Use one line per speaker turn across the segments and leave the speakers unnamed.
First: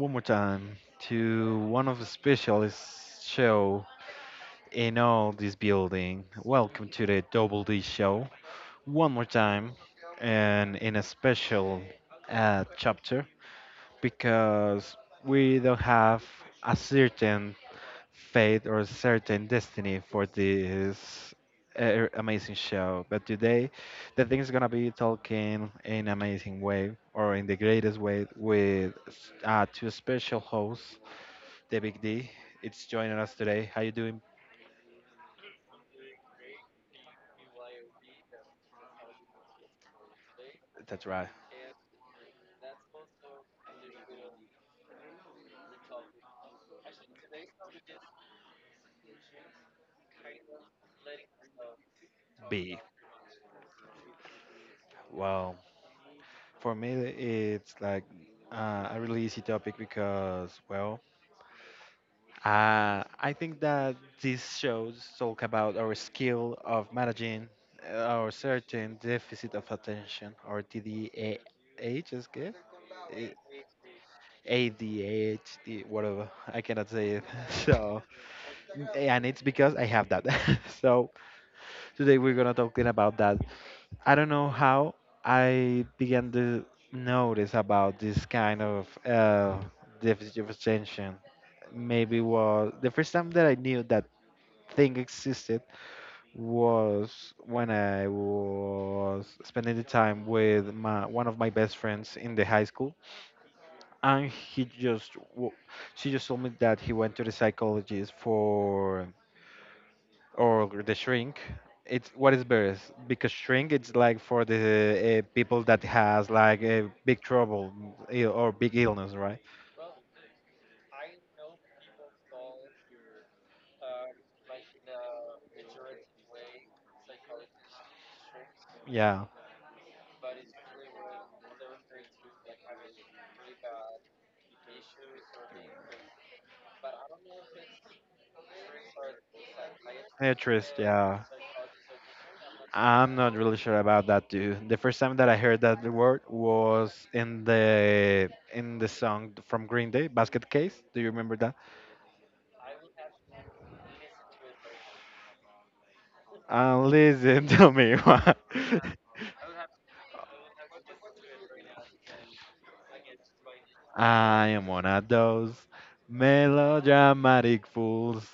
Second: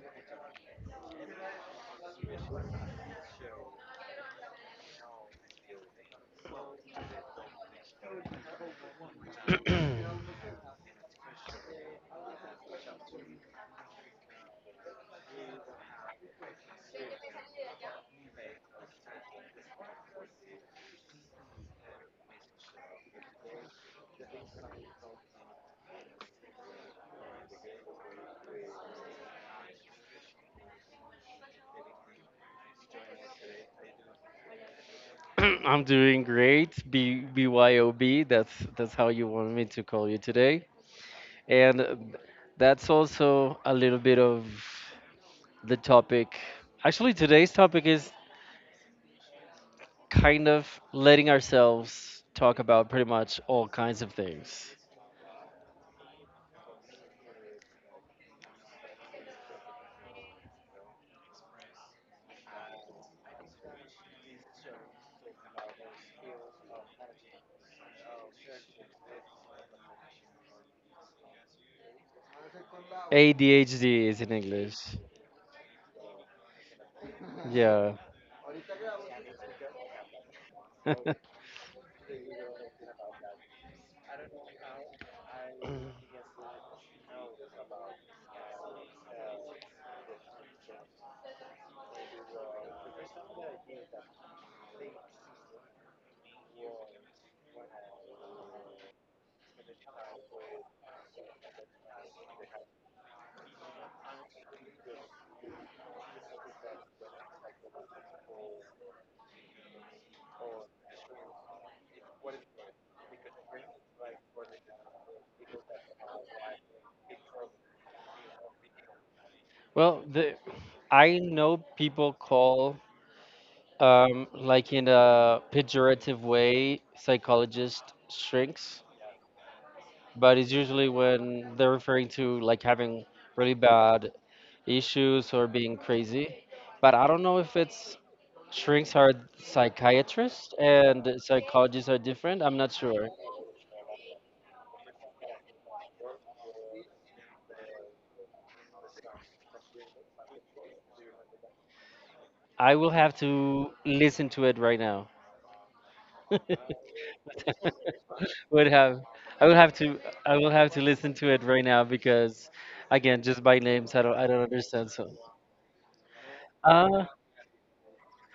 one more time to one of the specialist show in all this building. Welcome to the Double D show one more time, and in a special chapter because we don't have a certain fate or certain destiny for this amazing show. But today, the thing is gonna be talking in amazing way or in the greatest way with two special hosts, the Big D. It's joining us today. How you doing?
I'm doing great. B BYOB, that's how you want me to call you today.
That's right,
And that's also a little bit of the topic. Actually, today's topic is kind of letting ourselves talk
B.
about pretty much all kinds of things.
Well, for me, it's like a really easy topic because well, I think that these shows talk about our skill of managing our certain deficit of attention or TDAH, is good? A-
ADHD is in English.
ADHD, whatever. I cannot say it.
Yeah.
So, and it's because I have that. So today we're gonna talking about that. I don't know how I began to notice about this kind of deficit of attention. Maybe was the first time that I knew that thing existed was when I was spending the time with my one of my best friends in the high school, and she just told me that he went to the psychologist for or the shrink. It's what is best because shrink it's like for the people that has like a big trouble or big illness, right?
Well, the I know people call like in a pejorative way psychologists shrinks,
Yeah,
but it's usually when they're referring to like having really bad issues or being crazy. But I don't know if it's shrinks are psychiatrists
interest.
and
Yeah,
psychologists are different. I'm not sure.
I'm not really sure about that too. The first time that I heard that word was in the song from Green Day, Basket Case. Do you remember that?
I will have to listen to it right now.
Listen to me. Why
would have I will have to I will have to listen to it right now because again just by names I don't
I am one
understand
of
so.
those
Ah,
melodramatic fools.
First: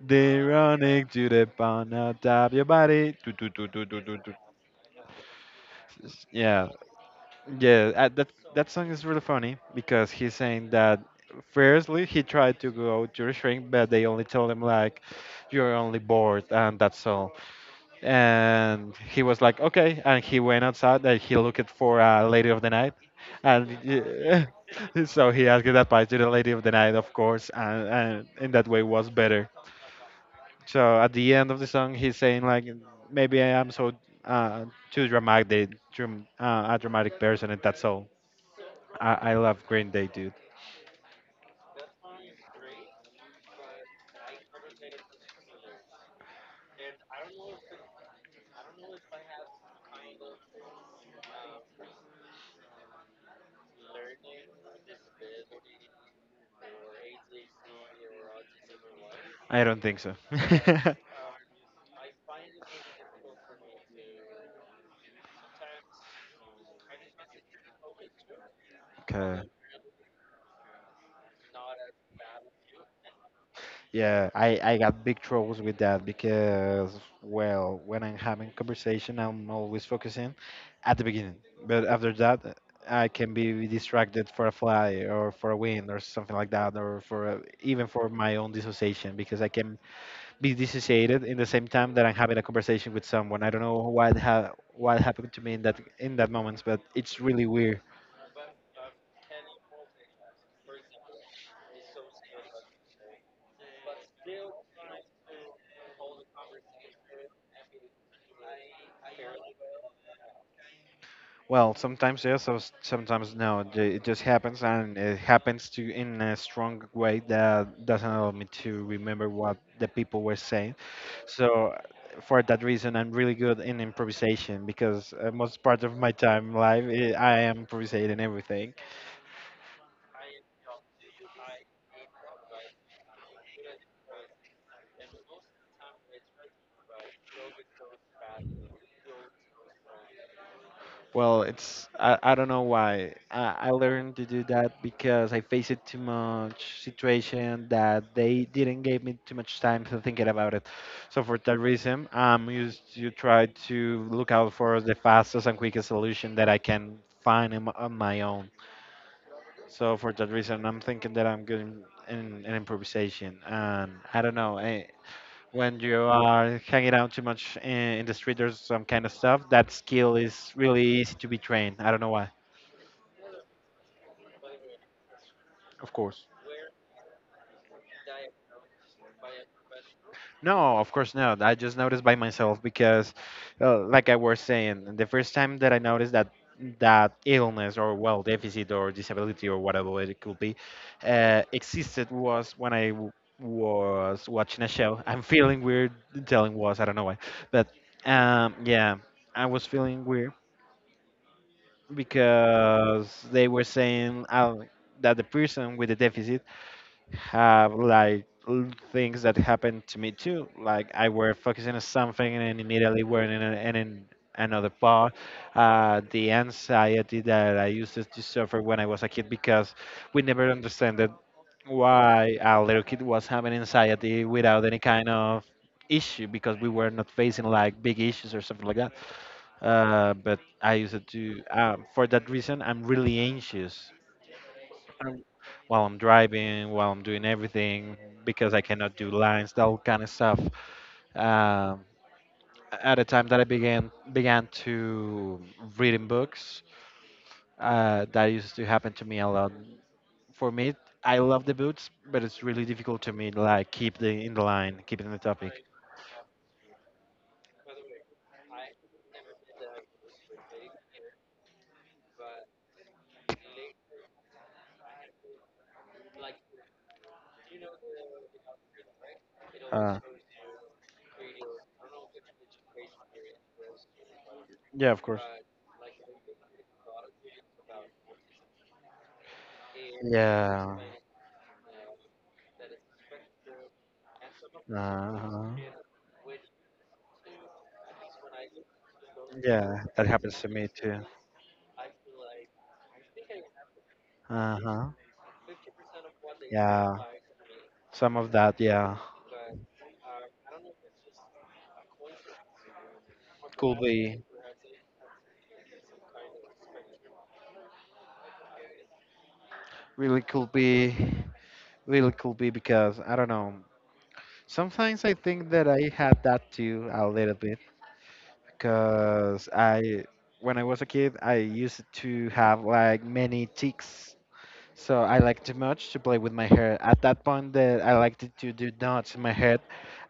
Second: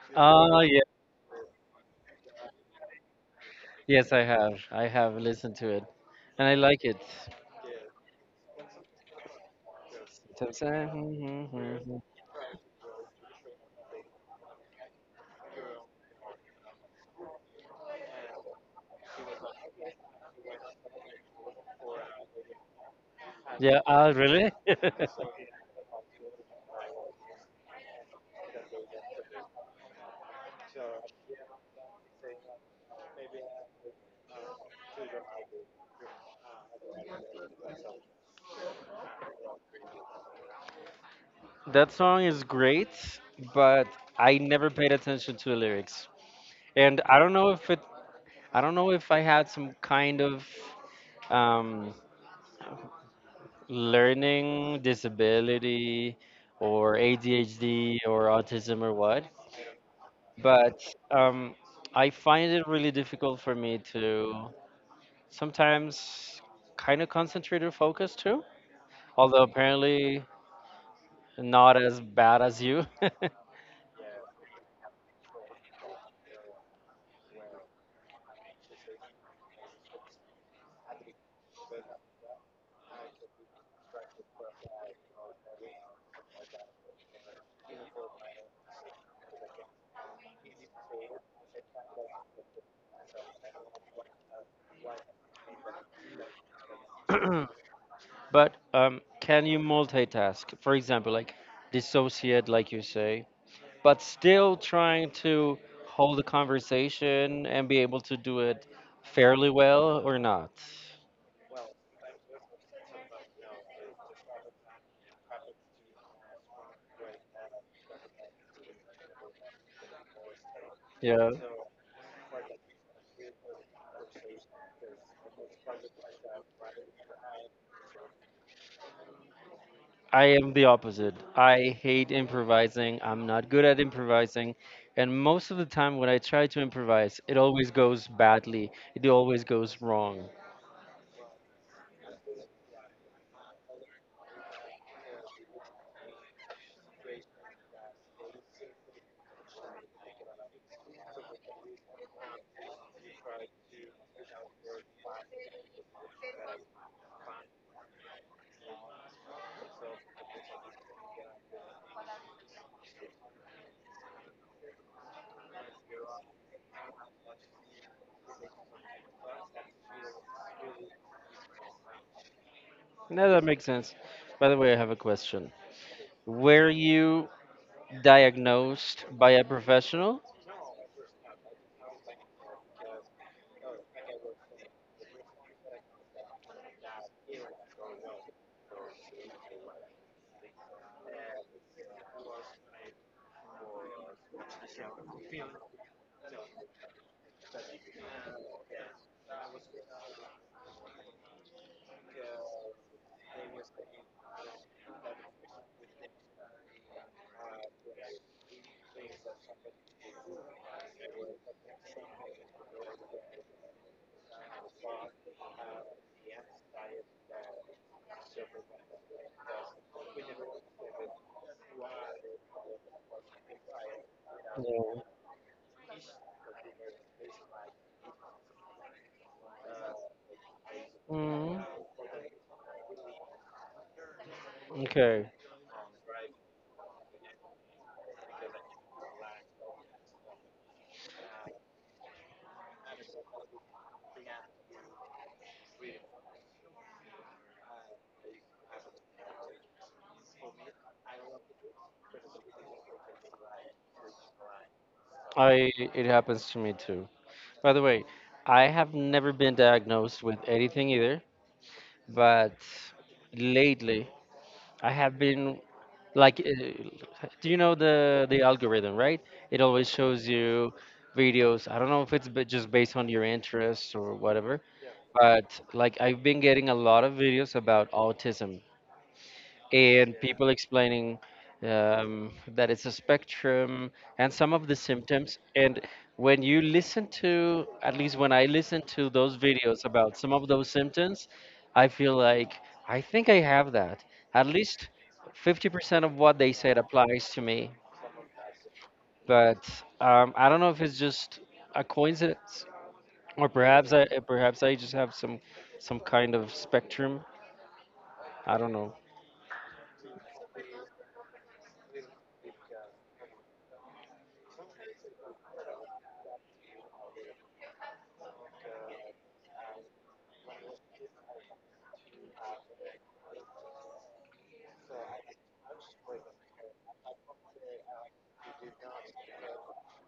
They
ah, yeah.
running to the pun out of your body. Toot, toot, toot, toot, toot,
Yes, I
toot,
have. I have listened to it
toot.
and I
Yeah,
like it.
that song is really funny because he's
Mm-hmm,
saying that
mm-hmm, mm-hmm.
firstly he tried to go to the shrink, but they only told him like you're only bored and that's all. And he was like, okay, and he went outside and he looked for a lady of the night, and
Yeah,
yeah,
really?
so he asked advice to the lady of the night, of course, and in that way was better. So at the end of the song, he's saying like, maybe I am so uh, too dramatic, a dramatic person, and that's all. I love Green Day, dude.
That song is great, but I never paid attention to the lyrics. And I don't know if it, I don't know if I had some kind of um, learning disability or ADHD or autism or what,
I don't think so.
but um, I find it really difficult for me to sometimes kind of concentrate or focus too. Although
Okay.
apparently not as bad as you.
Yeah, I got big troubles with that because, well, when I'm having conversation, I'm always focusing at the beginning. But after that, I can be distracted for a fly or for a wind or something like that, or for a, even for my own dissociation because I can be dissociated in the same time that I'm having a conversation with someone. I don't know what ha what happened to me in that moment, but it's really weird.
But can you multitask? For example, like dissociate, like you say, but still trying to hold a conversation and be able to do it fairly well or not?
Well, sometimes yes, sometimes no. It just happens, and it happens to in a strong way that doesn't allow me to remember what the people were saying.
Yeah.
So, for that reason, I'm really good in improvisation because most part of my time live I am improvising everything.
I am the opposite. I hate improvising. I'm not good at improvising. And most of the time, when I try to improvise, it always goes badly. It always goes wrong.
Well, it's I don't know why. I learned to do that because I faced it too much situation that they didn't give me too much time to thinking about it. So for that reason, I'm used to try to look out for the fastest and quickest solution that I can find in, on my own. So for that reason, I'm thinking that I'm good in improvisation. And I don't know, I, when you are hanging out too much in the street or some kind of stuff, that skill is really easy to be trained. I don't know why.
Now that makes sense. By the way, I have a question.
Of course.
Were you diagnosed by a professional?
No, of course not. I just noticed by myself because, like I was saying, the first time that I noticed that that illness or well deficit or disability or whatever it could be existed was when was watching a show. I'm feeling weird telling was I don't know why, but yeah, I was feeling weird because they were saying that the person with the deficit have like things that happened to me too. Like I were focusing on something and then immediately were in, a, another part. The anxiety that I used to suffer when I was a kid because we never understood why a little kid was having anxiety without any
No.
kind of issue because we were not facing like big issues or something like that. But I used to,
Mm,
for that reason, I'm really anxious um,
okay.
while I'm driving, while I'm doing everything, because I cannot do lines, that all kind of stuff. Um, at the time that I began to reading books, that used to happen to me a lot. For me, I love the books, but it's really difficult to me like keep the in the line, keeping the topic.
I It happens to me too. By the way, I have never been diagnosed with anything either, but lately I have been like do you know the algorithm, right? It always
Uh,
shows you videos. I don't know if it's just based on your interests or whatever,
yeah, of course.
but like I've been getting a lot of videos about autism and people
Yeah.
explaining that it's a spectrum and some of the symptoms.
Uh-huh.
And when you listen to, at least when I listen to those
Yeah,
videos
that
about some
happens to
of
me
those
too.
symptoms, I feel like I think I have that. At
Uh huh.
least 50% of what they said
Yeah.
applies to me.
Some of that, yeah,
But I don't know if it's just a coincidence, or
could be
perhaps I just have some kind of spectrum. I don't know.
really could be really could be because I don't know. Sometimes I think that I had that too a little bit because I when I was a kid I used to have like many ticks. So I liked too much to play with my hair. At that point that I liked to do knots in my hair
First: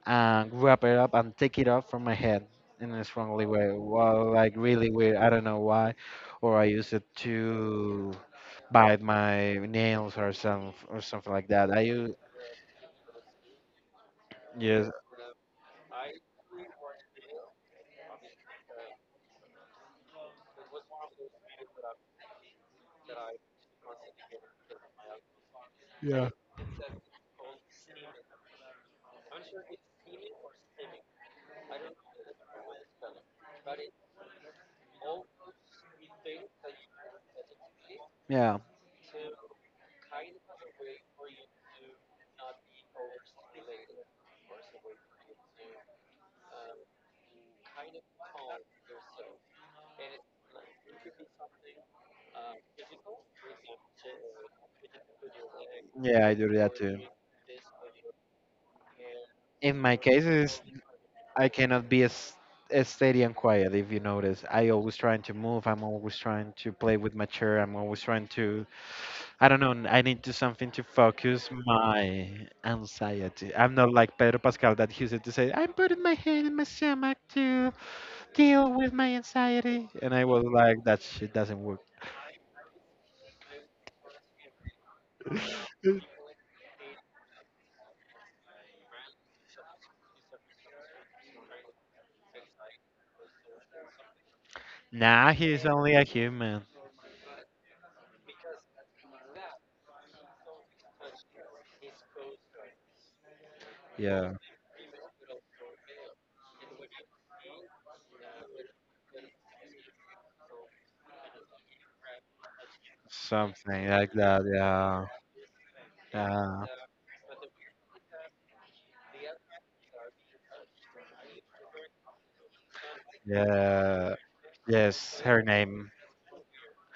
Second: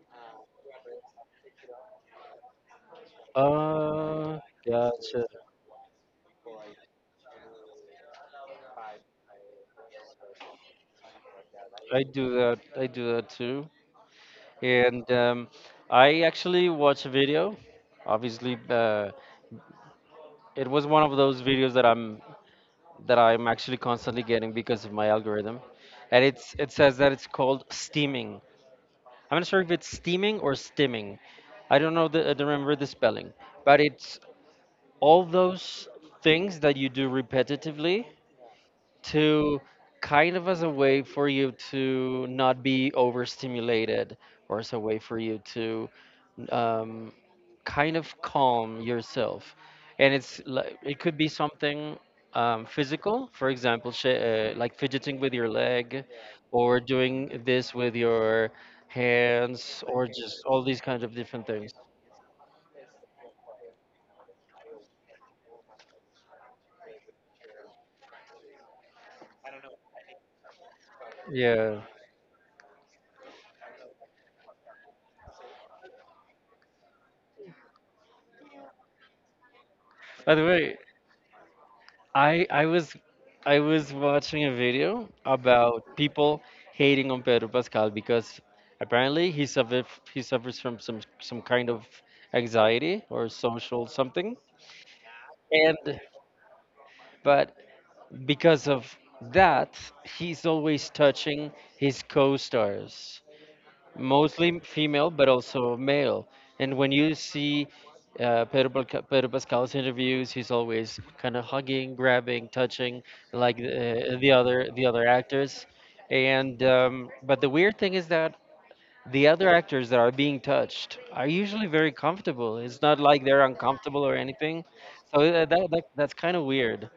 and wrap it up and take it off from my head in a strongly way. Well,
Uh,
like really weird.
gotcha.
I don't know why, or I use it to bite my nails or some or something like that. I
I
use
do that. I do that too.
yes,
And I actually watched a video. Obviously, it was one of those videos that I'm actually constantly getting because of my algorithm, and
yeah,
it says that it's called steaming. I'm not sure if it's steaming or stimming. I don't know. I don't remember the spelling, but it's all those things that you do repetitively
yeah,
to kind of as a way for you to not be overstimulated, or as a way for you to um, kind of calm yourself. And it's like it could be something physical, for example like fidgeting with your leg
yeah. I do that
or
too.
doing this with your
In
hands
my
or
case,
just all
is
these kinds of different
I
things.
cannot be as steady and quiet. If you notice, I always trying to move. I'm always trying to play with my chair. I'm always trying to. I don't know. I need to something to focus
Yeah,
my anxiety. I'm not like Pedro Pascal that used to say, "I'm putting my hand in my stomach to deal with my anxiety," and I
by the
was
way,
like, "That shit doesn't work."
I I was I was watching a video about people hating on Pedro Pascal because apparently he suffers from some kind of anxiety or social something.
Nah, he's only
and
a human.
but because of that, he's always touching his co-stars,
Yeah,
mostly female, but also male. And when you see Pedro Pascal's interviews, he's always kind of hugging, grabbing, touching, like
something like that.
the other
Yeah,
actors. And
yeah,
but the weird thing is that the other actors that are being touched are usually very comfortable. It's not like they're uncomfortable or
yeah.
anything. So
Yes, her name.
that's kind of weird.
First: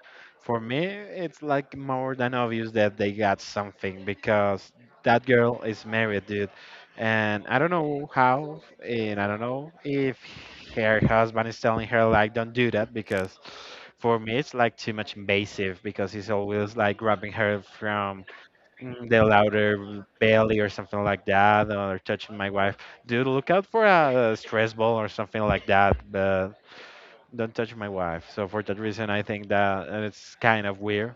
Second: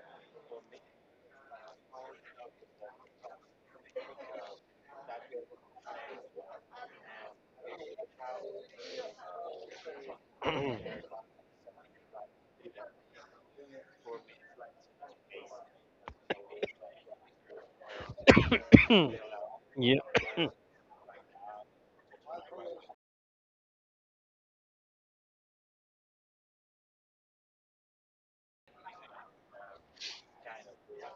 For me, it's like more than obvious that they got something because that girl is married, dude. And I don't know how, and I don't know if her husband is telling her, like, don't do that because for me, it's like too much invasive because he's always like grabbing her from mm, the
Yeah.
louder belly or something like that or touching my wife. Dude, look out for a stress ball or something like that. But don't touch my wife. So for that reason, I think that it's kind of weird.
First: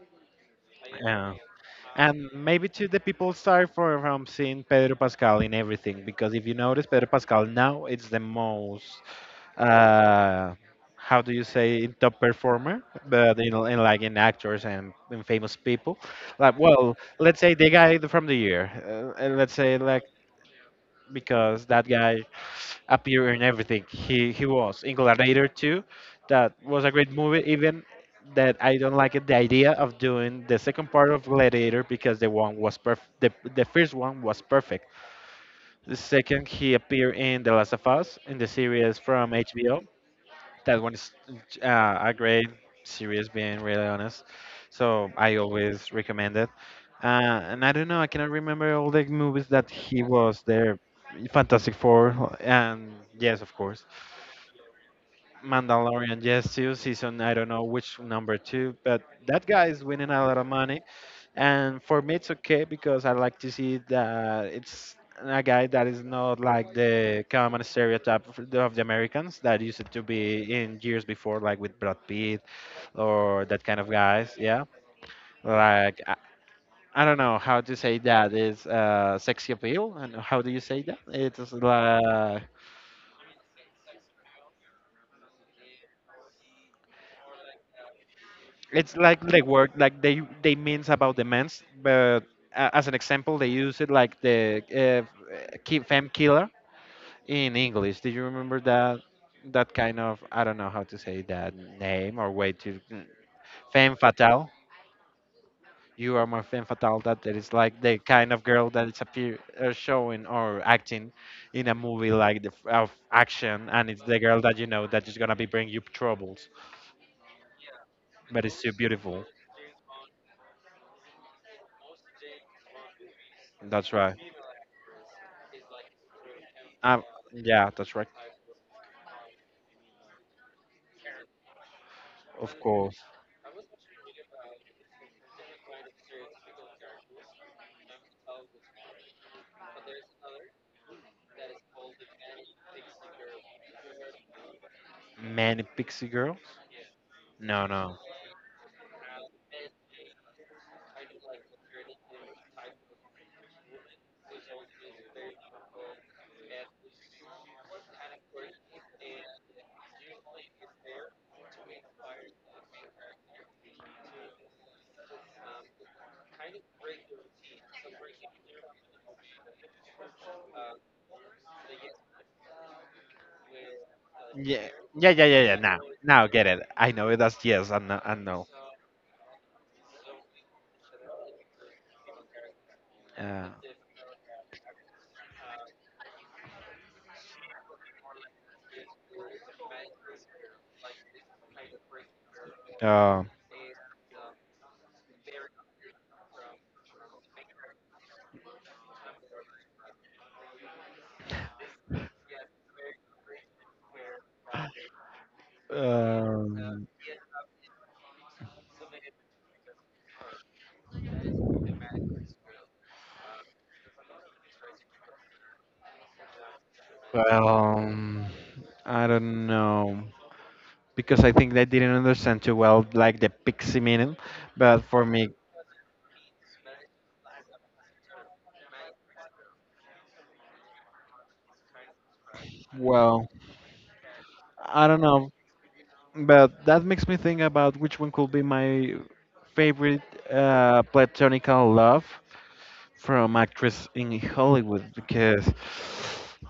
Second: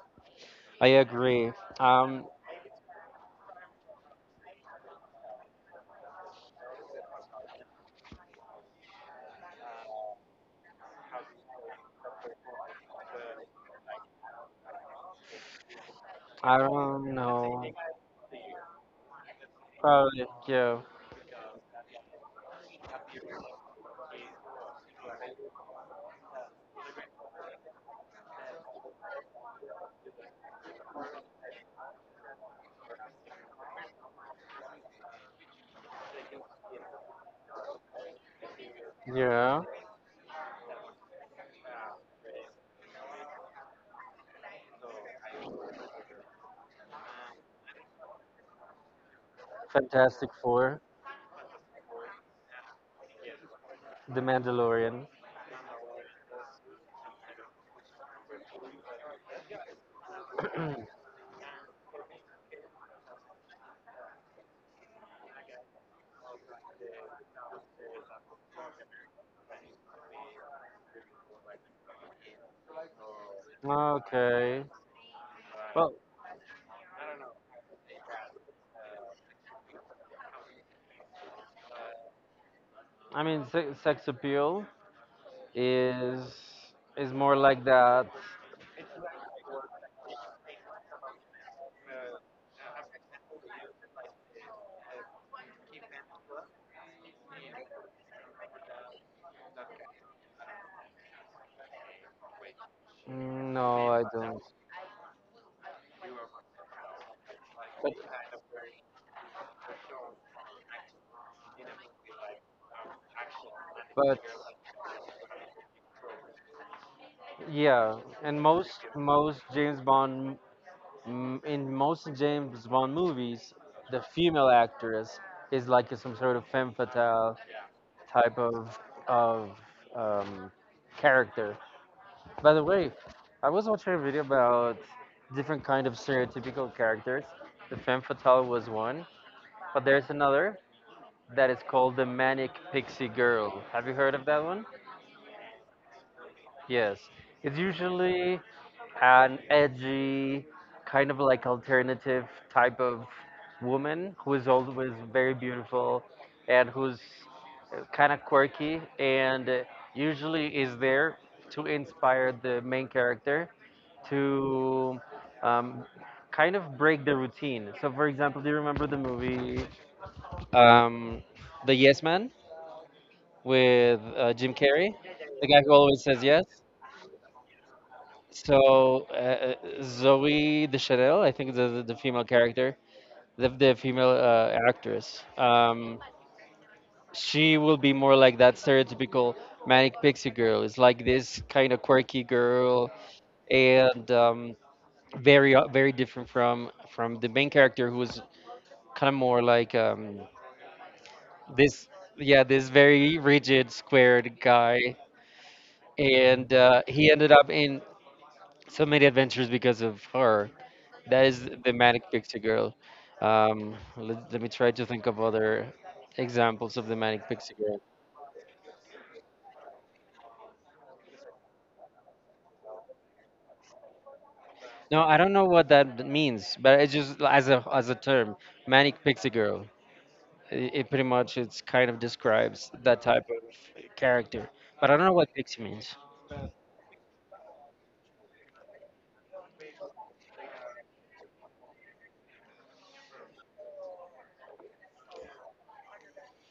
I
Yeah.
agree. Um,
And maybe too, the people start for, from seeing Pedro Pascal in everything because if you notice, Pedro Pascal now it's the most, uh, how do you say, in top performer, but you know, in like in actors and in famous people.
I
Like, well,
don't
let's say
know.
the guy from the year, and let's say like
Probably, yeah,
because that guy appeared in everything. He was in Gladiator 2. That was a great movie, even that I don't like it, the idea of doing the second part of Gladiator because the one was perf. The first one was perfect. The second, he appeared in The Last of Us in the series from
yeah.
HBO. That one is a great series, being really honest. So I always recommend it. And I don't know, I cannot remember all the movies that he
Fantastic
was there.
Four,
Fantastic Four, and yes, of course.
The Mandalorian.
Mandalorian, yes, too. Season, I don't know which number two, but that guy is winning a lot of money. And for me, it's okay because I like to see that it's a guy that is not like the common stereotype of the Americans that used to be in years before, like with Brad Pitt or that kind of guys.
Okay.
Yeah.
Well,
Like, I don't know how to say that. It's sexy appeal, and how do you say that?
I mean, sex appeal is more like that.
It's like the word like they means about the men's, but as an example, they use it like the uh, femme killer in English. Do you remember that that kind of I don't know how to say that name or way to mm,
No,
femme
I don't.
fatale? You are more femme fatale. That it's like the kind of girl that is appear showing or acting in a movie like the of action, and it's
But
the girl that you know that is gonna be bring you troubles.
yeah, and
But it's so beautiful.
most James Bond, in most James Bond movies,
That's
the
right.
female actress is like some sort of femme
um
fatale
yeah, that's right.
type of um, character. By
Of
the way,
course.
I was watching a video about different kind of stereotypical characters. The femme fatale was one, but there's another that is called the manic pixie girl. Have you heard of that one?
Many pixie girls.
Yes. It's
No, no.
usually an edgy, kind of like alternative type of woman who is always very beautiful and who's kind of quirky, and usually is there to inspire the main character to um, kind of break the routine. So, for example, do you remember the movie um, The Yes Man with Jim
yeah
Carrey,
yeah yeah yeah
the
yeah
guy who
now
always says
now
yes?
get it. I know it as yes and no, and no.
So, Zoe Deschanel, I think the female character,
Yeah.
the female actress, she will be more like that stereotypical manic pixie girl. It's like this kind of quirky girl,
uh,
and very very different from the main character who's kind of more like this, yeah, this very rigid, squared guy, and
um
he ended up in so many adventures because of her. That is the manic pixie girl. Let me try to think of other examples of the manic
well,
pixie girl.
I don't know, because I think they didn't understand too well like the pixie meaning. But
No,
for
I
me,
don't know what that means, but it's just as a term, manic pixie girl. It pretty much it's kind of describes that type
well,
of character.
I
But I
don't
don't know
know.
what pixie means.
But that makes me think about which one could be my favorite platonical love from actress in Hollywood, because,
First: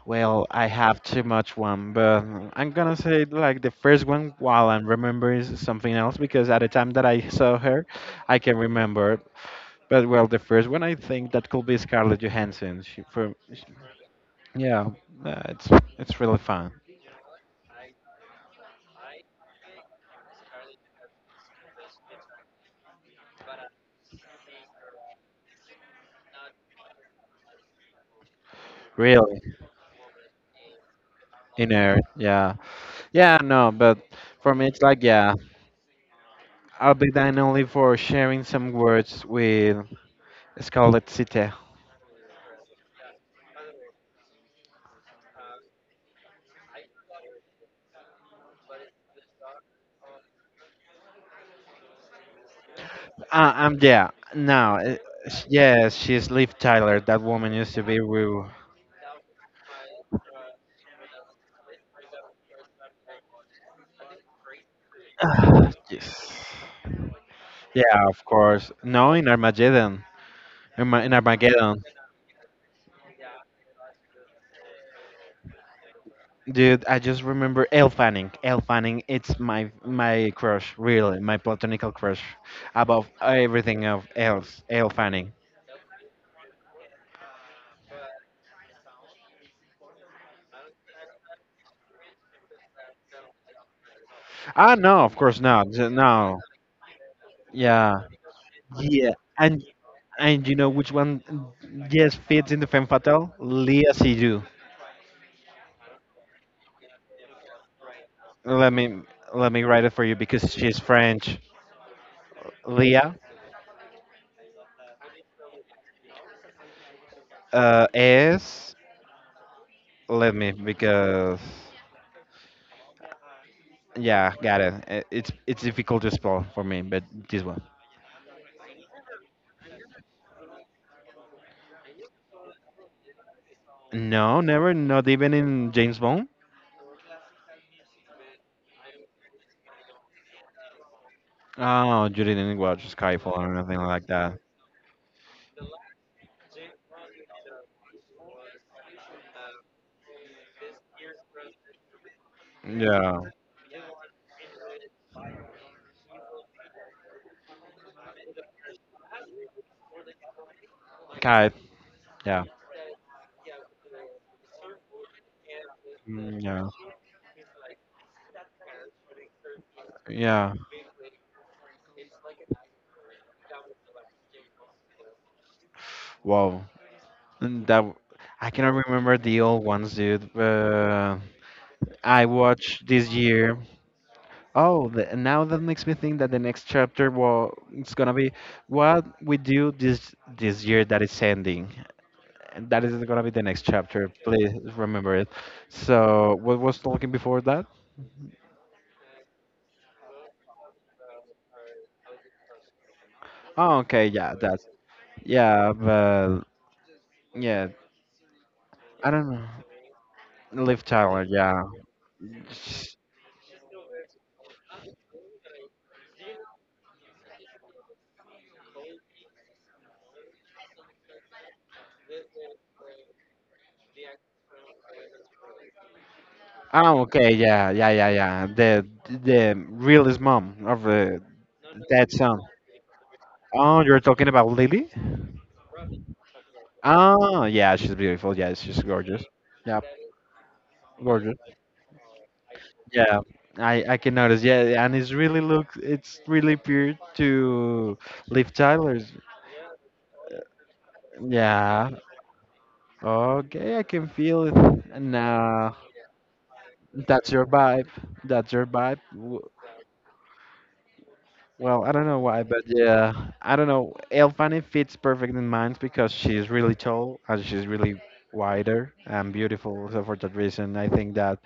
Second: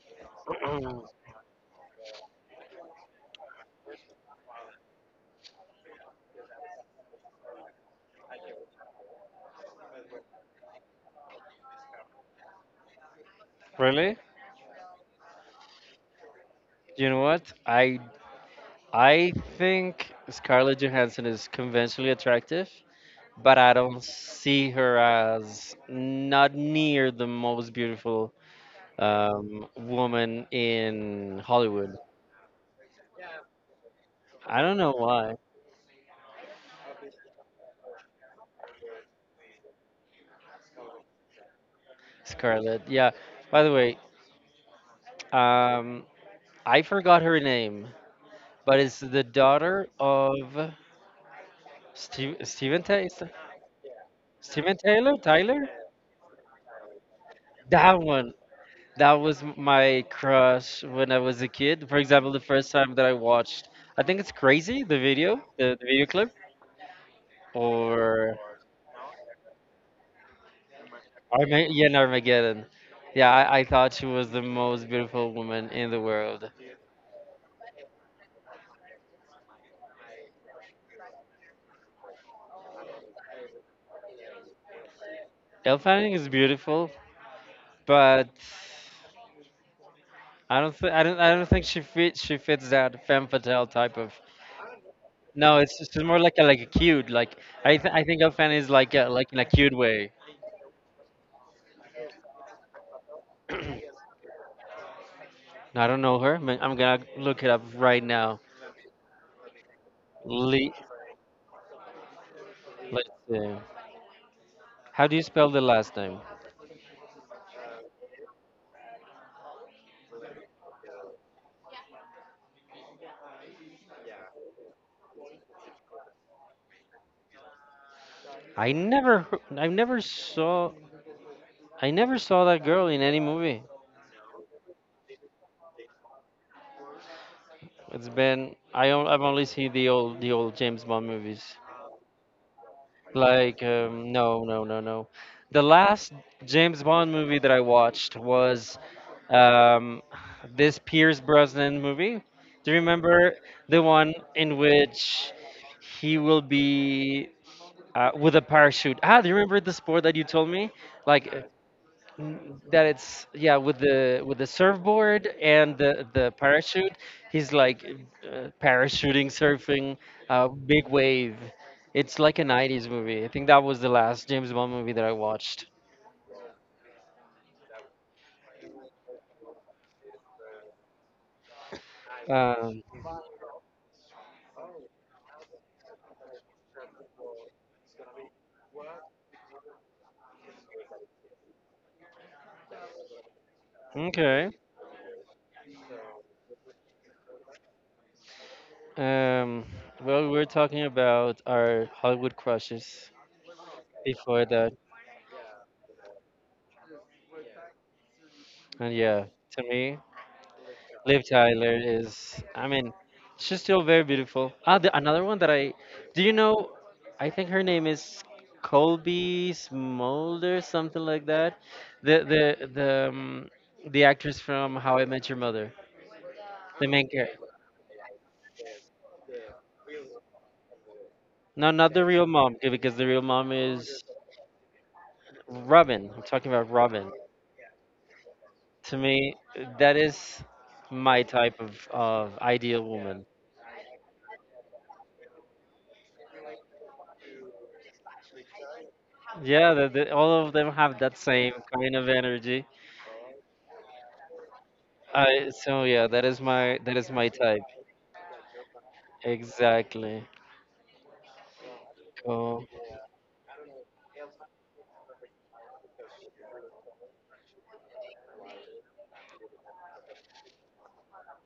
well, I have too much one. But I'm gonna say like the first one while I'm remembering something else, because at the time that I saw her, I can remember it. But well, the first one I think that could be Scarlett Johansson. She, for…
Really?
Yeah, uh, it's it's really fun.
You know what? I think Scarlett Johansson is conventionally attractive, but I don't see her as not near the most beautiful
Really
woman in
in
Hollywood.
air. Yeah, yeah. No, but for
I
me,
don't
it's
know
like, yeah.
why.
I'll be done only for sharing some words with Scarlett City.
Scarlett. Yeah. By the way, um, I forgot her name, but it's the daughter of Steven, Taylor.
Yeah. Now,
Steven Taylor? Tyler?
yes, she's Liv Tyler. That woman used to be
That one.
with.
That was my crush when I was a kid. For example, the first time that I watched, I think it's Crazy, the video,
Ah,
the video
yes.
clip,
Yeah, of
or
course. No, in Armageddon. In Armageddon.
Yeah, and Armageddon. Yeah, I thought she was the most beautiful woman in the world.
Dude, I just remember Elle Fanning. Elle Fanning, it's my crush, really, my platonical crush, above everything of else. Elle Fanning.
Elle Fanning is beautiful, but I don't think she fits that femme fatale type of.
Ah, no, of course
No,
not.
it's just more
No,
like a cute like
yeah,
I think Elle Fanning is like
yeah,
like in a
and
cute way.
you know which one just fits into femme fatale? Leah Seydoux.
I don't know her, but I'm gonna look it up right now.
Let me let me write it for you, because
Lee.
she's French.
Let's
Leah.
see. How do you spell the last name?
Is. Let me, because yeah, got it. It's difficult to spell for me, but this one.
I never, hear- I never saw, I never saw that girl in any movie.
No, never, not even in James Bond.
It's been I've only seen the old James Bond movies.
Oh, you didn't watch Skyfall or
Like
anything like that?
no no no no. The last James Bond movie that I watched was um, this Pierce Brosnan movie. Do you
Yeah,
remember the one in which he will be with a parachute? Ah, do you remember the sport that you told me?
Sky.
Like
Yeah.
that it's, yeah, with the surfboard and the
Yeah,
parachute, he's like parachuting surfing
yeah.
big wave. It's like a 90s movie. I think that was the last James Bond movie that I watched.
Wow. Mm, that w- I cannot remember the old ones, dude. I
um,
watched this year. Oh, now that makes me think that the next chapter, well, it's gonna be what we do this year that is ending, and that is gonna be the next chapter.
okay.
Please remember it. So, what was talking before that?
um, well, we're talking about our Hollywood crushes
Oh, okay, yeah,
before
that's…
that,
yeah, but yeah,
and
I
yeah,
don't know.
to me
Liv
Liv
Tyler, yeah.
Tyler is, I mean,
Sh-.
she's still very beautiful. Ah, the, another one that do you know? I think her name is Colby Smolder, something like that. The the actress from How I Met Your Mother, the
Oh,
main
okay,
character.
yeah, yeah, yeah, yeah. The realist mom of the
No, not the
that
real
son.
mom, okay, because the real mom
Oh, you're
is
talking about Lily?
Robin. I'm talking about Robin.
Oh, yeah, she's beautiful. Yeah, she's
To
gorgeous.
me,
Yeah,
that is my
gorgeous.
type of ideal
Yeah,
woman.
I can notice. Yeah, yeah, and it's really look, it's really pure to Liv Tyler's.
Yeah, all of them have that same
Yeah.
kind of energy.
Okay, I can feel it.
I
Nah,
so yeah, that is my
that's your
type.
vibe. That's your vibe. W-.
Exactly.
Well, I don't know why, but
Cool.
yeah, I don't know. Elfanie fits perfect in mine because she's really tall and she's really wider and beautiful. So for that reason, I think that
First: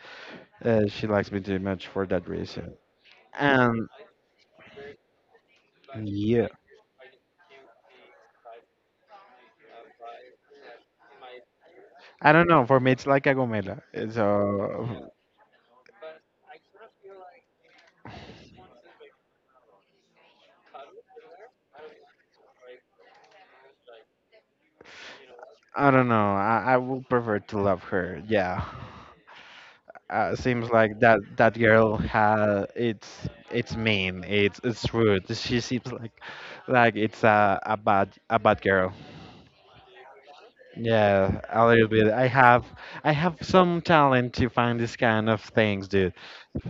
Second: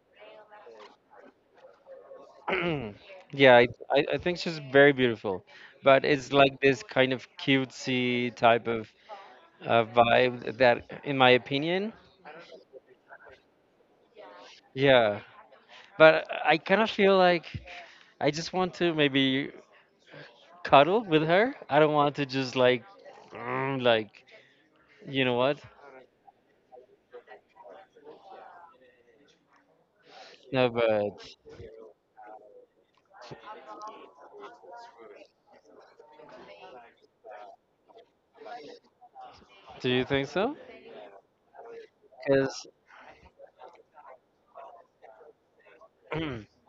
she likes me too much for that reason.
Yeah,
And
I think she's very beautiful, but it's
yeah,
like this kind of cutesy type of vibe that, in my opinion,
I don't know. For me, it's like a gomela. Eh, so
yeah. But I kind of feel like I just want to maybe cuddle with her. I don't want to just like, like, you know what?
I don't know. I would prefer to love her. Yeah. Seems
No,
like that
but
that girl has, it's mean. It's rude. She seems like it's a bad girl.
do you think so?
Yeah, a little bit.
Because
I have some talent to find this kind of things, dude.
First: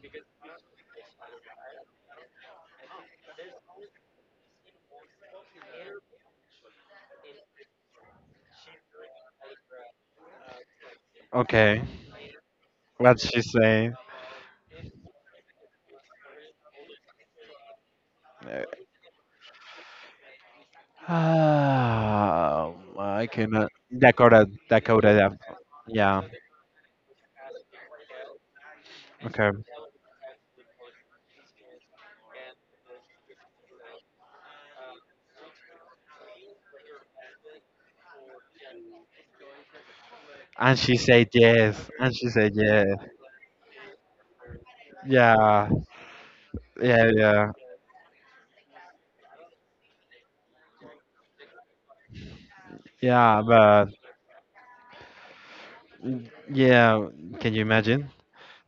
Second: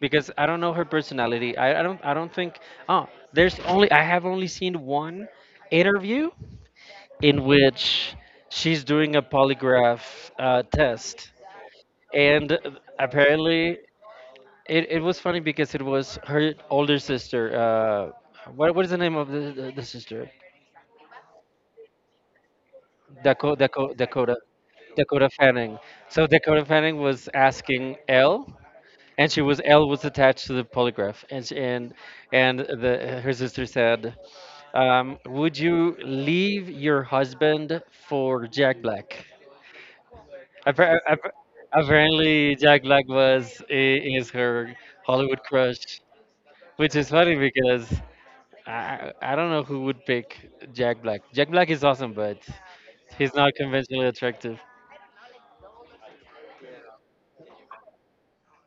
because I don't know her personality. I don't think. Oh, there's only I have only seen one interview in which she's doing a polygraph test.
Okay,
And
what's she
apparently
saying?
it was funny because it was her older sister. What is the name of the sister?
Ah, I
Dakota,
cannot.
Dakota Dakota
Dakota, Dakota. Yeah.
Dakota Fanning.
Yeah.
So Dakota Fanning was asking Elle, and she
Okay.
was L was attached to the polygraph, and she, and the her sister said, "Would you leave your husband for Jack Black?"
And she
Appar-
said
app-
yes. And she said
Apparently, Jack
yes.
Black was is her Hollywood
Yeah,
crush, which is
yeah,
funny
yeah,
because I don't know who would pick Jack Black. Jack Black is awesome, but he's
yeah.
not
But
conventionally attractive.
yeah, can you imagine?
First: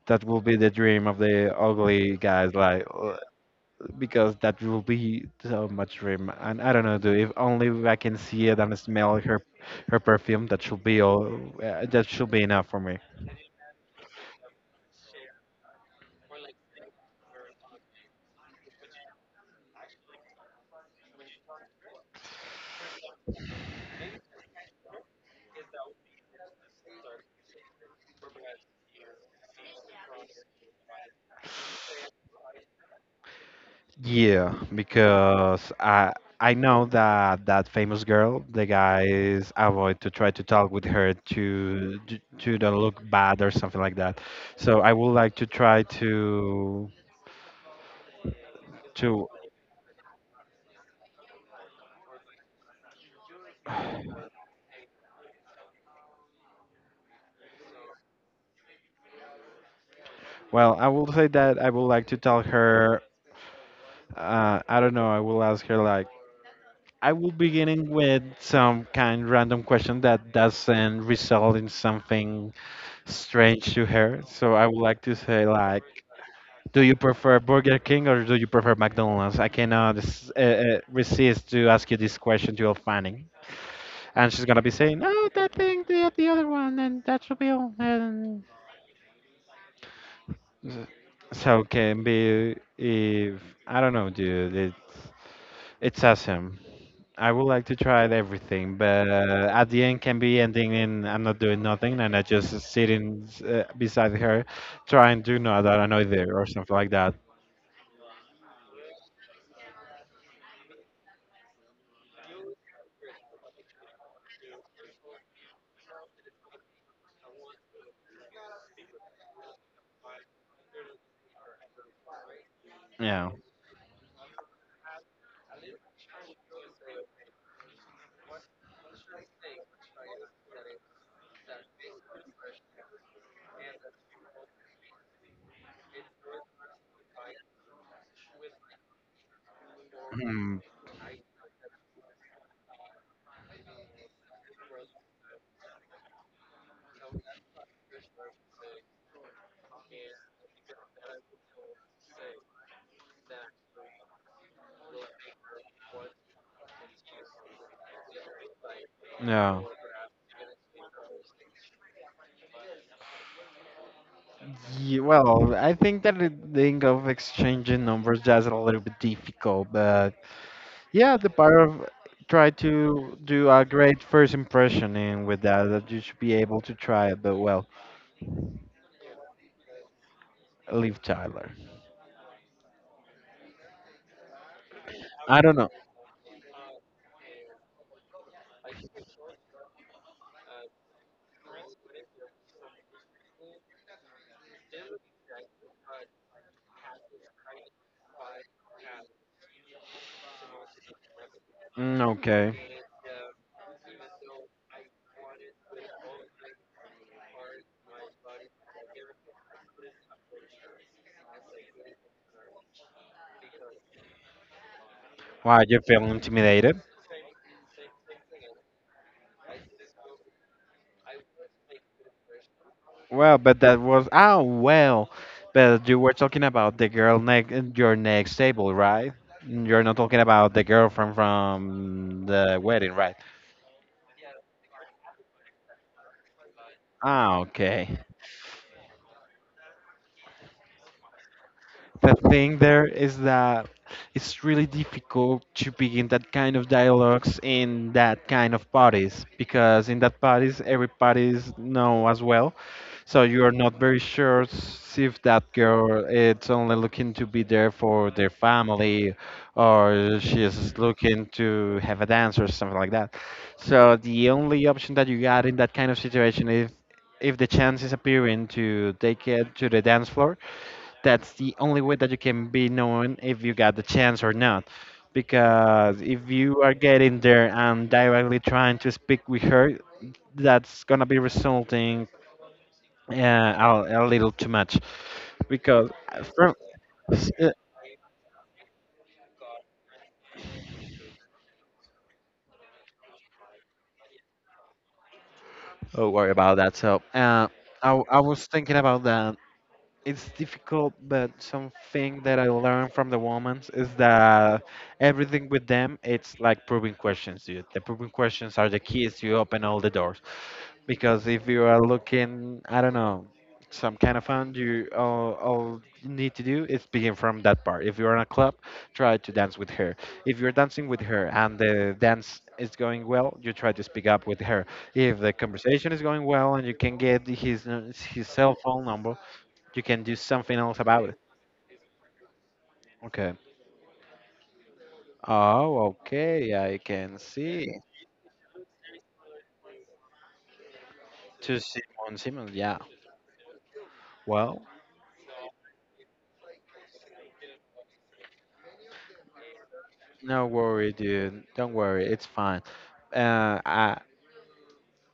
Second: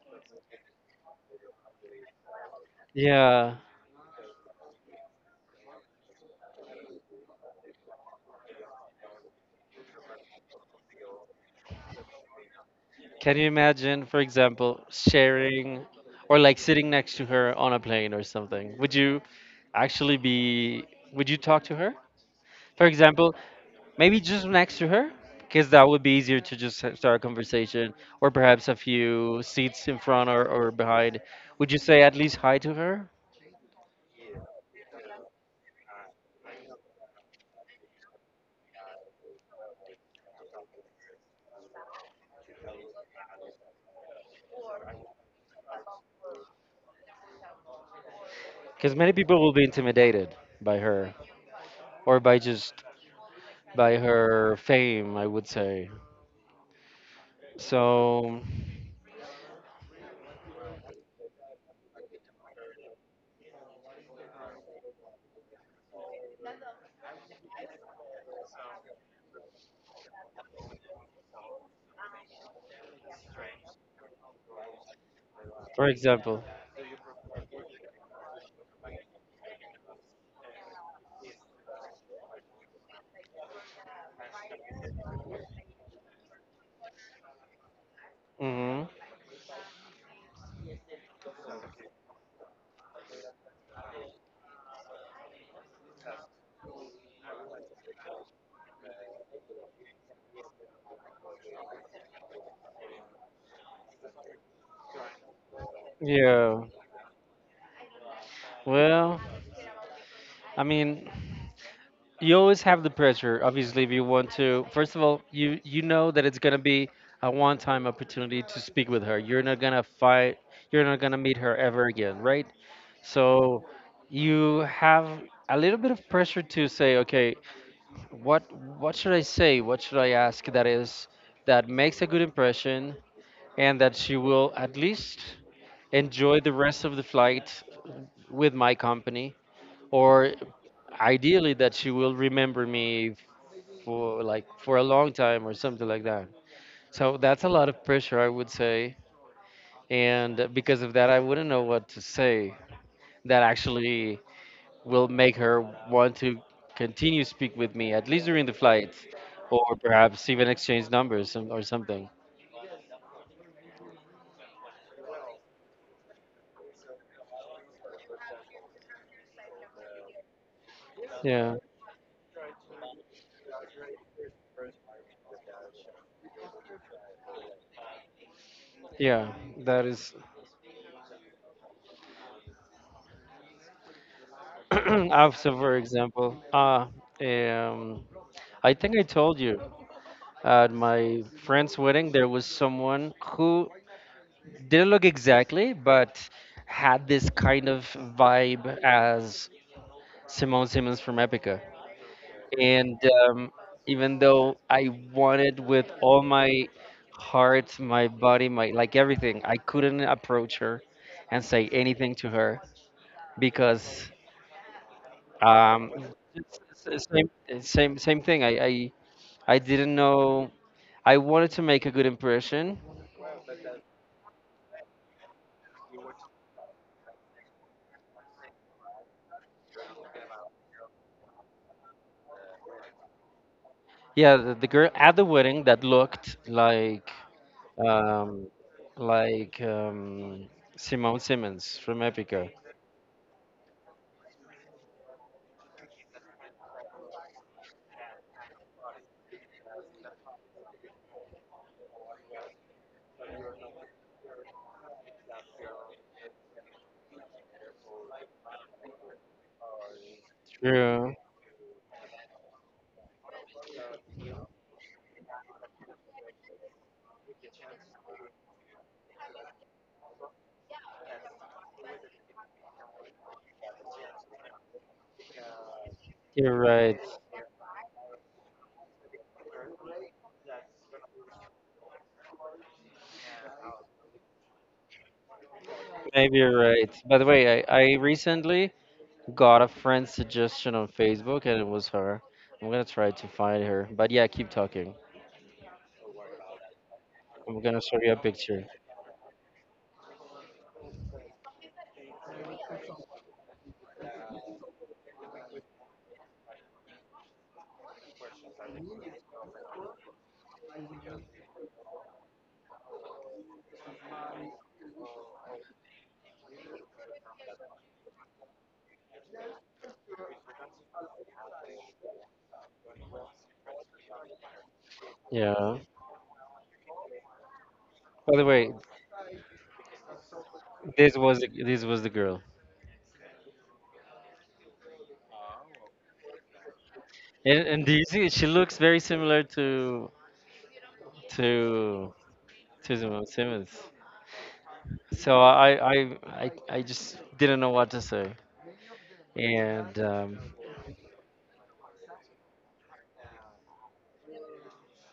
That will be the dream of the ugly guys, like
Yeah.
because that will be so much dream. And I don't know, dude. If only I can see it and smell her, her perfume, that should be all. That should be enough for me.
Can you imagine, for example, sharing or like sitting next to her on a plane or something? Would you actually be, would you talk to her? For example, maybe just next to her, because that would be easier to just start a conversation, or perhaps a few seats in front or behind. Would you say at least hi to her?
Yeah, because I know that that famous girl, the guys avoid to try to talk with her to don't look bad or something like that. So I would like to try
Because many
to
people will be intimidated by her or by just by her fame, I would say. So,
well, I will say that I would like to tell her. I don't know. I will ask her like I will beginning with some kind random question that doesn't result in something strange to her. So I would like to say like.
for example.
Do you prefer Burger King or do you prefer McDonald's? I cannot resist to ask you this question to your Fanning. And she's gonna be saying, "No, that thing, the other one, and that should be all." And
Hmm,
s-, so can be if I don't know, dude. It's awesome. I would like to try everything, but at the end can be ending in I'm not doing nothing and I just sitting beside her, trying to know that I know there or
yeah.
something like that.
Well, I mean, you always have the pressure. Obviously, if you want to, first of all, you know that it's gonna be a one-time opportunity to speak with her. You're not gonna fight. You're not gonna meet her ever again, right?
Yeah.
So you have a little bit of pressure to say, okay, what what should I say? What should I ask that is that makes a good impression, and that she will at least enjoy the rest of the flight with my company, or ideally that she will remember me for like for a long time or something like that. So that's a lot of pressure, I would say. And because of that, I wouldn't know what to say that actually will make her want to continue speak with me at least during the flight,
Yeah.
or perhaps even exchange numbers and- or something.
Ye-, well, I think that the thing of exchanging numbers, that's a little bit difficult, but yeah, the
Yeah,
part of try to do a great first impression, and with that, that you should be able to try it. But well,
yeah. That is.
leave Tyler. I
Also,
don't know.
for example, um I think I told you at my friend's wedding there was someone who it didn't look exactly, but had this kind of vibe as Simone Simmons from Epica.
Mm, okay.
And um, even though I wanted with all my heart, my body, my like everything, I couldn't approach her and say anything to her because
Why you
um,
feel intimidated?
s- same same thing. I didn't know. I wanted to make a good impression.
Well, but that was oh well, but you were talking about the girl next your next table, right? You're not talking about the girlfriend from the wedding, right?
Yeah, the girl at the wedding that looked
Ah, okay.
um, like Simone Simmons from
The
Epica.
thing there is that it's really difficult to begin that kind of dialogues in that kind of parties, because in that parties every parties know as well, so you are not very sure if that girl it's only looking to be there for their family, or she is
True,
looking to have a dance or something like that. So the only option that you got in that kind of situation is if the chance is appearing to take it to the dance floor. That's the only way that you can be known if you got the chance or not. Because if
you're
you are
right.
getting there and directly trying to speak with her, that's gonna be resulting uh, a little too much. Because
Maybe
from
you're right. By the
s- uh,
way, I recently got a friend's suggestion on Facebook, and it was her. I'm gonna try to find her. But yeah, keep talking.
oh, worry about that. So
I'm gonna show you a
I was
picture.
thinking about that. It's difficult, but something that I learned from the women is that everything with them, it's like probing questions, dude. The probing questions are the keys. You open all the doors. Because if you are looking, I don't know, some kind of fun, you all you need to do is begin from that part. If you're in a club, try to dance with her. If you're dancing with her and the dance is going well, you try to speak up with her. If the
Yeah.
conversation is going well and you can get his
By the
cell
way,
phone number, you can do something else about it.
this was the girl,
Okay. Oh, okay. I can
and
see.
and do you see she looks very similar to
To
to
Simon, Simon. Yeah.
Simone Simmons.
Well,
So I just didn't know what to say. And
no worry, dude. Don't worry. It's fine. uh, I,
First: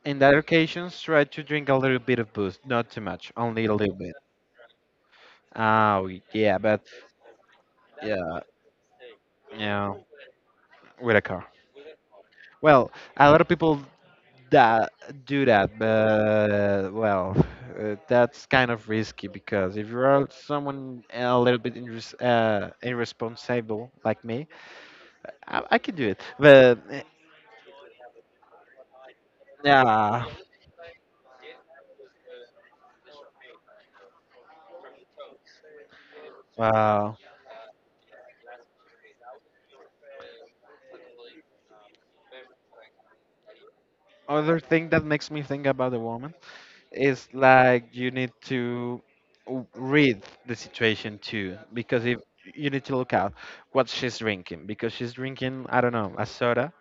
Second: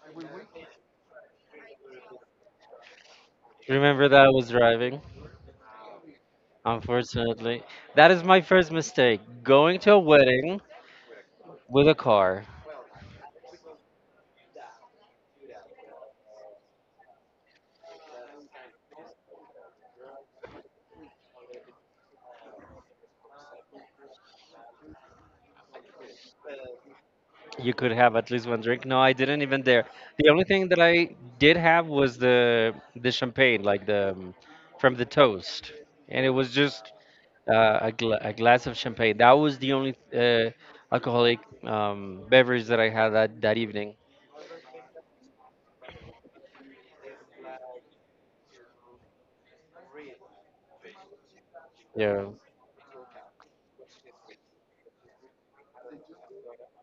In that occasions, try to drink a little bit of booze, not too much, only a little
remember
bit.
that I was driving.
Oh, yeah, but
Unfortunately, that is my
yeah,
first mistake. Going to
yeah,
a wedding
with a car.
with a car,
Well, a lot of people that do that, but well, that's kind of risky because if you're someone a little bit irresponsible like me, I can do it. But eh,
you could have at least one drink. No, I didn't even dare.
yeah,
The only thing that I did have was the champagne, like the from the toast, and it was just
well,
a glass of champagne. That was the only alcoholic beverage that I had that, that evening.
other thing that makes me think about the woman, it's like you need to read the situation too, because if
Yeah.
you need to look out what she's drinking, because she's drinking, I don't know, a soda,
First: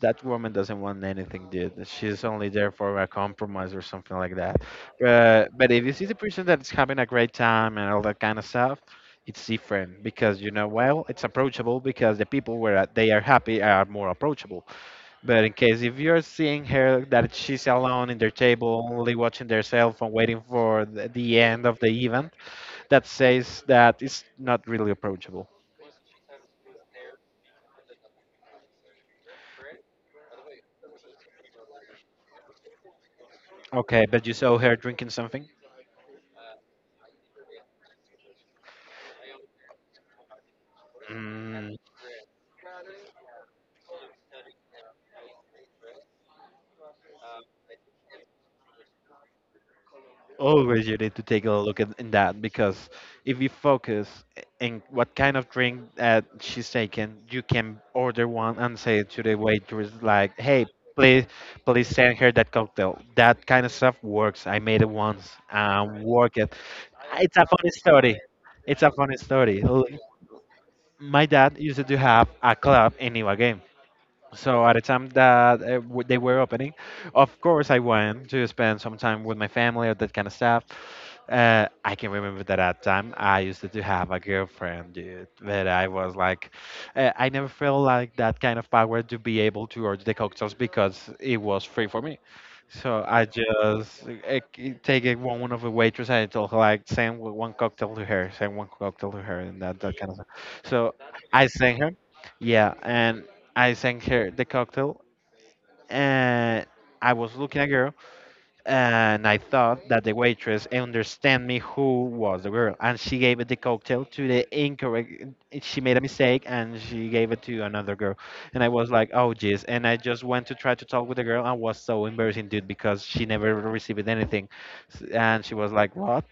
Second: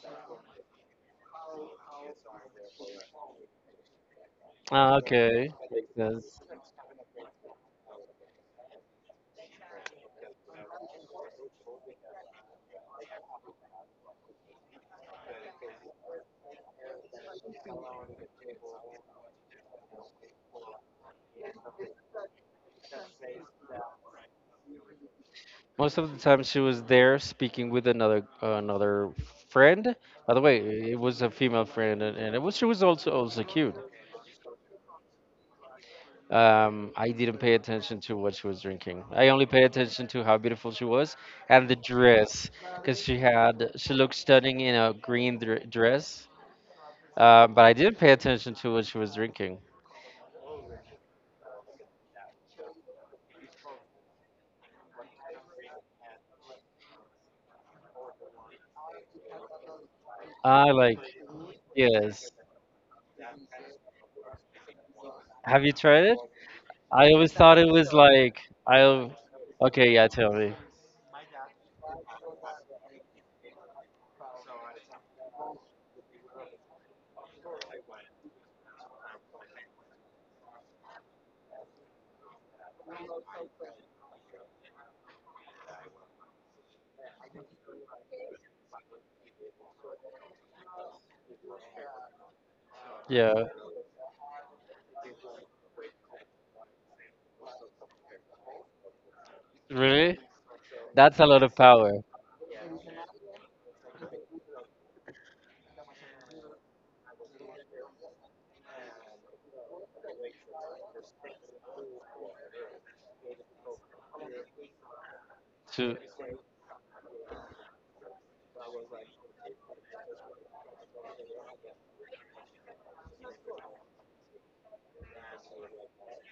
that woman doesn't want anything, dude. She's only there for a compromise or something like that.
Ah,
But
okay.
if you
Makes
see the
sense.
person that's having a great time and all that kind of stuff, it's different, because you know well it's approachable, because the people where they are happy are more approachable. But in case if you're seeing her that she's alone in their table, only watching their cell phone, waiting for the end of the event, that says that it's not really approachable.
Most of the time, she was there speaking with another friend. By the way, it was a female friend, and it was she was also cute.
Okay, but you saw her drinking something?
I didn't pay attention to what she was drinking. I only paid attention to how beautiful she was and
Mm,
the dress, because she looked stunning in a green dr dress. But I didn't pay attention to what she was drinking.
always you need to take a look at in that, because if you focus in what kind of drink that she's taking, you can order one and say to the waitress like, "Hey,
I like.
please, please send her
Yes.
that cocktail." That kind of stuff works. I made it once
Have you
and
tried it?
worked.
I always
It's a
thought it
funny
was
story.
like
It's a
I.
funny story. L-.
Okay, yeah, tell me.
My dad used to have a club in Ibagué. So at the time that they were opening, of course I went to spend some time with my family or that kind of stuff. I can remember that at time I used to have a girlfriend, dude. But I was like, I never felt like that kind of power to be able to order the cocktails because it was free for me. So I
Yeah,
just take it one of the waitress and I told her like send one cocktail to her, send one cocktail to her, and that that kind of
really?
stuff. So
That's a lot
I
of
sent her,
power.
yeah, and I sent her the cocktail and I was looking at girl, and I thought that the waitress understand me who was the girl, and she gave the cocktail to the incorrect, she
To
made a mistake and she gave it to another girl, and I was like, oh jeez, and I just went to try to talk with the girl and was so embarrassing, dude, because she never received anything. And she was like, what?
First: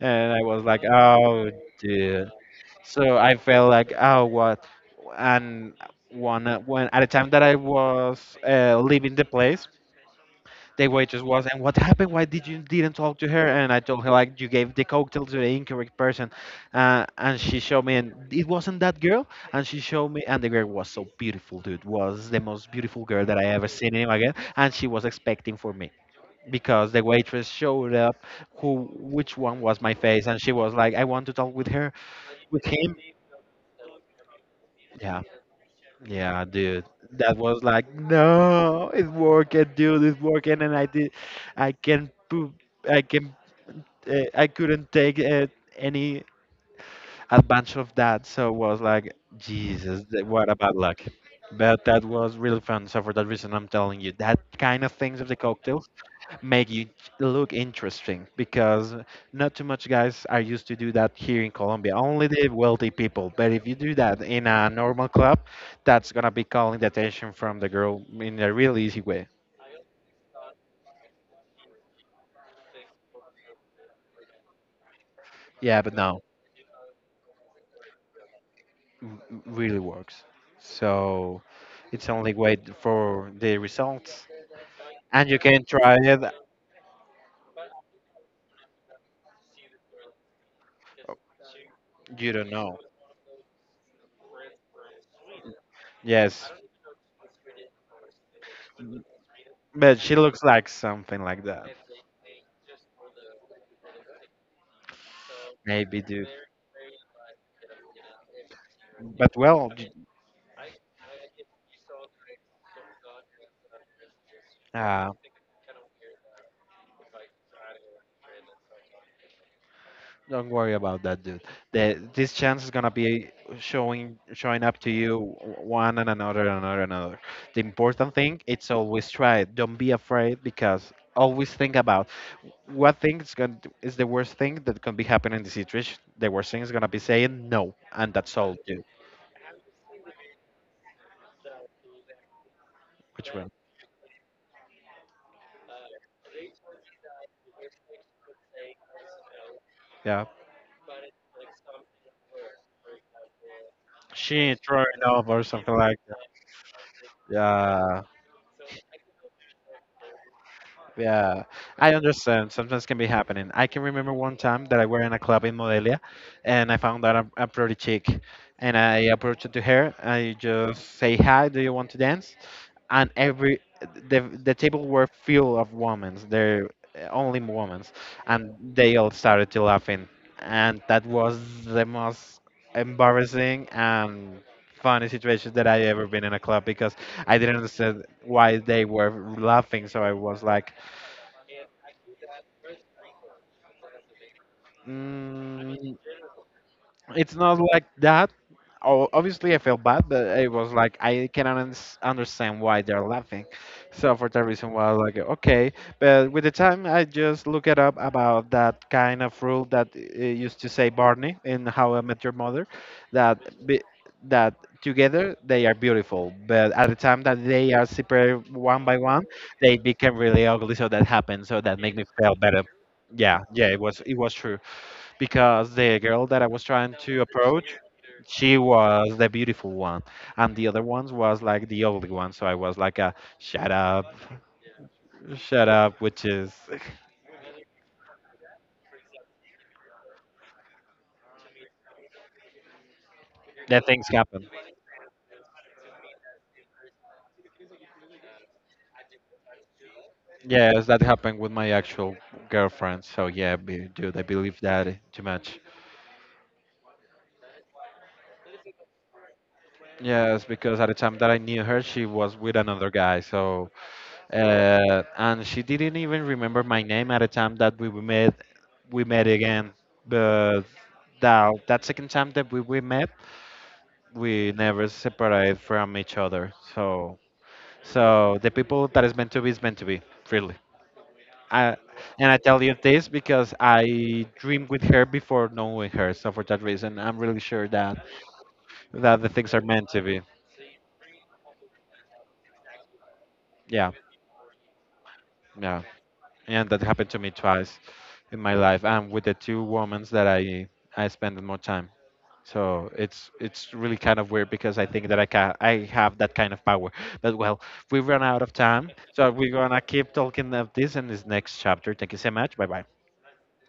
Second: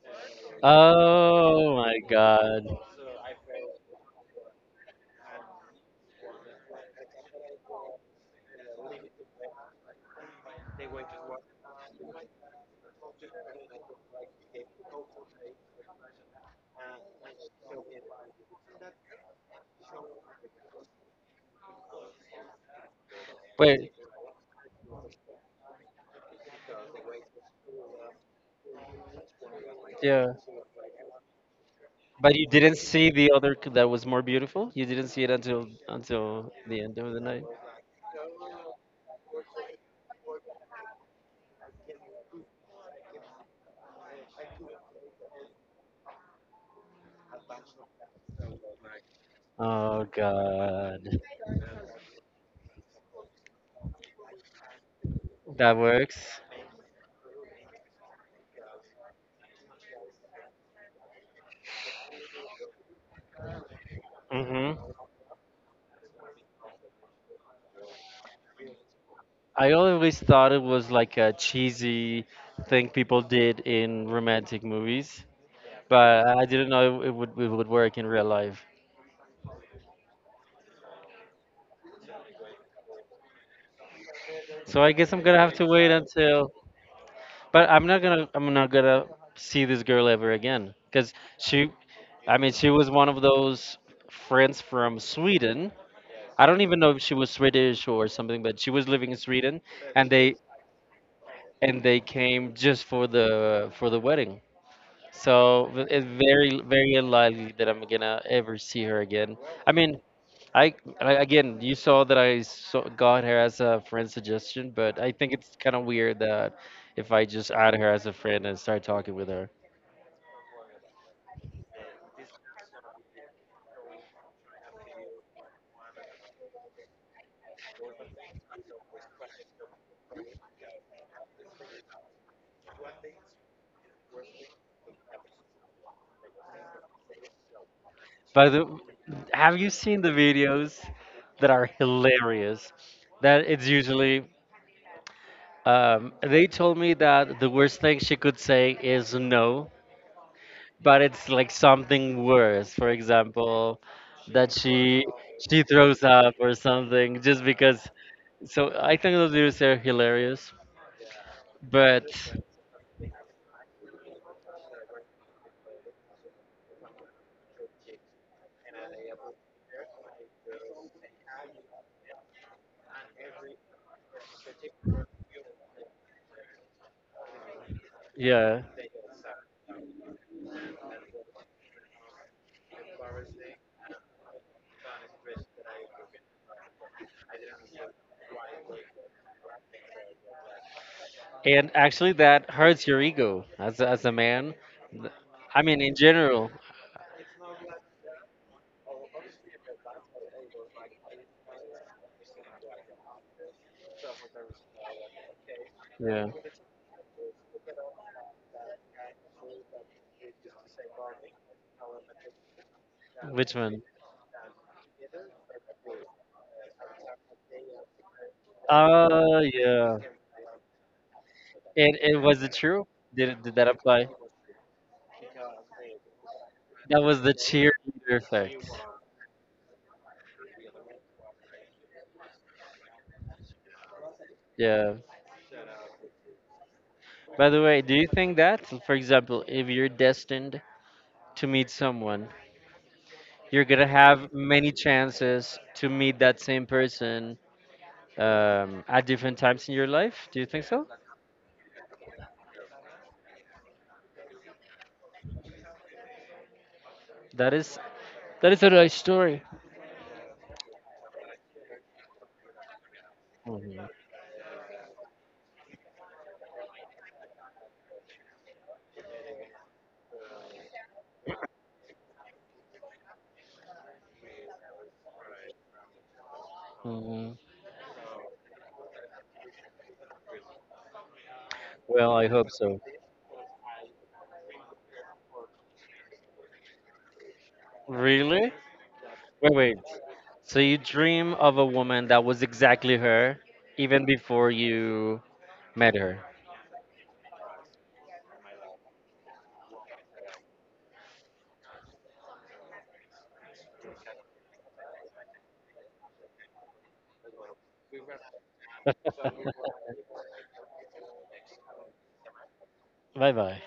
And I was like, oh,
oh my
dude.
god.
So I felt like, oh, what? And one when at the time that I was leaving the place, the waitress was, and what happened? Why did you didn't talk to her? And I told her like, you gave the cocktail to the incorrect person, and she showed me, and it wasn't that girl. And she showed me, and the girl was so beautiful, dude. Was the most beautiful girl that I ever
Wait,
seen in my life, and she was expecting for me because the waitress showed up who which one was my face,
yeah.
and she was like, I want to talk with her,
But you
with
didn't
him.
see the other that was more beautiful. You didn't
Yeah.
see it until
Yeah,
until the
dude,
end of the
that
night.
was like, no, it's working, dude, it's working, and I did, I can poop, I can, I couldn't take any advantage of that, so it was like, Jesus,
Oh
what a bad
god,
luck. But that was really fun. So for that reason, I'm telling you, that kind of things of the
that
cocktails
works.
make you look interesting because not too much guys are used to do that here in Colombia. Only the wealthy people. But if you do that in a
Hmm.
normal club, that's gonna be calling the attention from the girl in a real easy way.
I always thought it was like a cheesy thing people did in romantic movies,
Yeah, but no,
but I didn't know it would work in real life.
really works. So it's only wait for the results,
So I guess I'm
and you
gonna have
can
to wait
try it.
until. But I'm not gonna see this girl ever again, because she
You
I
don't
mean she
know.
was one of those friends from Sweden. I
Yes,
don't even know if she was Swedish or something, but she was
m-
living in Sweden,
but
and
she
they
looks like something like that.
and they came just for the wedding. So
Maybe
it's
do.
very very unlikely that I'm gonna ever see her
But
again.
well,
I mean, I again you saw that I saw, got her as a friend suggestion, but
uh,
I think it's kind of weird that if I just add her as a friend and start talking with her.
don't worry about that, dude. This chance is gonna be showing up to you, one and another and another and another. The important thing it's always try it. Don't be afraid because always think about what thing is going to, is the worst thing that can be happening in the situation. The worst thing is gonna be saying no, and that's
By
all,
the,
dude.
have you seen the videos that are hilarious?
Which
That
one?
it's usually they told me that the worst thing she could say is no,
Yeah,
but it's like something worse. For example, that
she throwing
she
up or
she
something like
throws up or something just because.
that.
So I think those videos are hilarious,
Yeah, I
but
understand. Sometimes can be happening. I can remember one time that I were in a club in Modelia, and I found out a pretty chick, and I approached to her. I just say, hi, do you want to dance? And every the table were full of women. They're only women, and
yeah,
they all started to laughing, and that was the most embarrassing and funny situation that I ever been in a club because I didn't understand why they were laughing. So I was like,
and actually that hurts your ego as a man. I mean,
mm,
in general,
it's not like that. Oh, obviously, I feel bad, but it was like I cannot understand why they're laughing. So for that reason, was like, okay.
yeah.
But with the time, I just look it up about that kind of rule that used to say Barney in How I Met Your Mother, that
Which one?
be- that together they are beautiful, but at the time that they are separated one by one,
Oh
they
yeah.
became really ugly. So that happened. So that
And
made me feel
was it
better.
true?
Yeah,
Did that
yeah, it was
apply?
it was true because the girl that I was trying
That was
to
the
approach,
cheerleader
she
effect.
was the beautiful one, and the other ones was like the ugly one. So I was like, a,
Yeah.
shut up," which is
By the way, do you think that, for example, if you're destined to meet someone, you're
that
gonna
things
have
happen.
many chances to meet that same person at different times in your life? Do you think
Yes,
so?
that happened with my actual girlfriend. So yeah, dude, I believe that too much.
That is. That is a nice story.
Yes, because at the time that I knew her, she was with another guy. So
Mhm.
and she didn't even remember my name at the time that we were met. We met again, but that second time that we met, we never separated from each other. So,
Mhm.
so the people that is meant to be is meant to be, really. I,
Well, I
and I
hope
tell you
so.
this because I dreamed with her before knowing her. So for that reason, I'm really sure that
Really?
the things
Wait,
are
wait.
meant to be.
So you dream of a woman that was exactly her,
Yeah,
even before you
yeah.
met her.
And that happened to me twice in my life and with the two women that I spend more time. So it's really kind of weird because I think that I have that kind of power. But well, we run out of time, so we're gonna keep talking of this in this next chapter. Thank you so much. Bye bye.
Bye bye.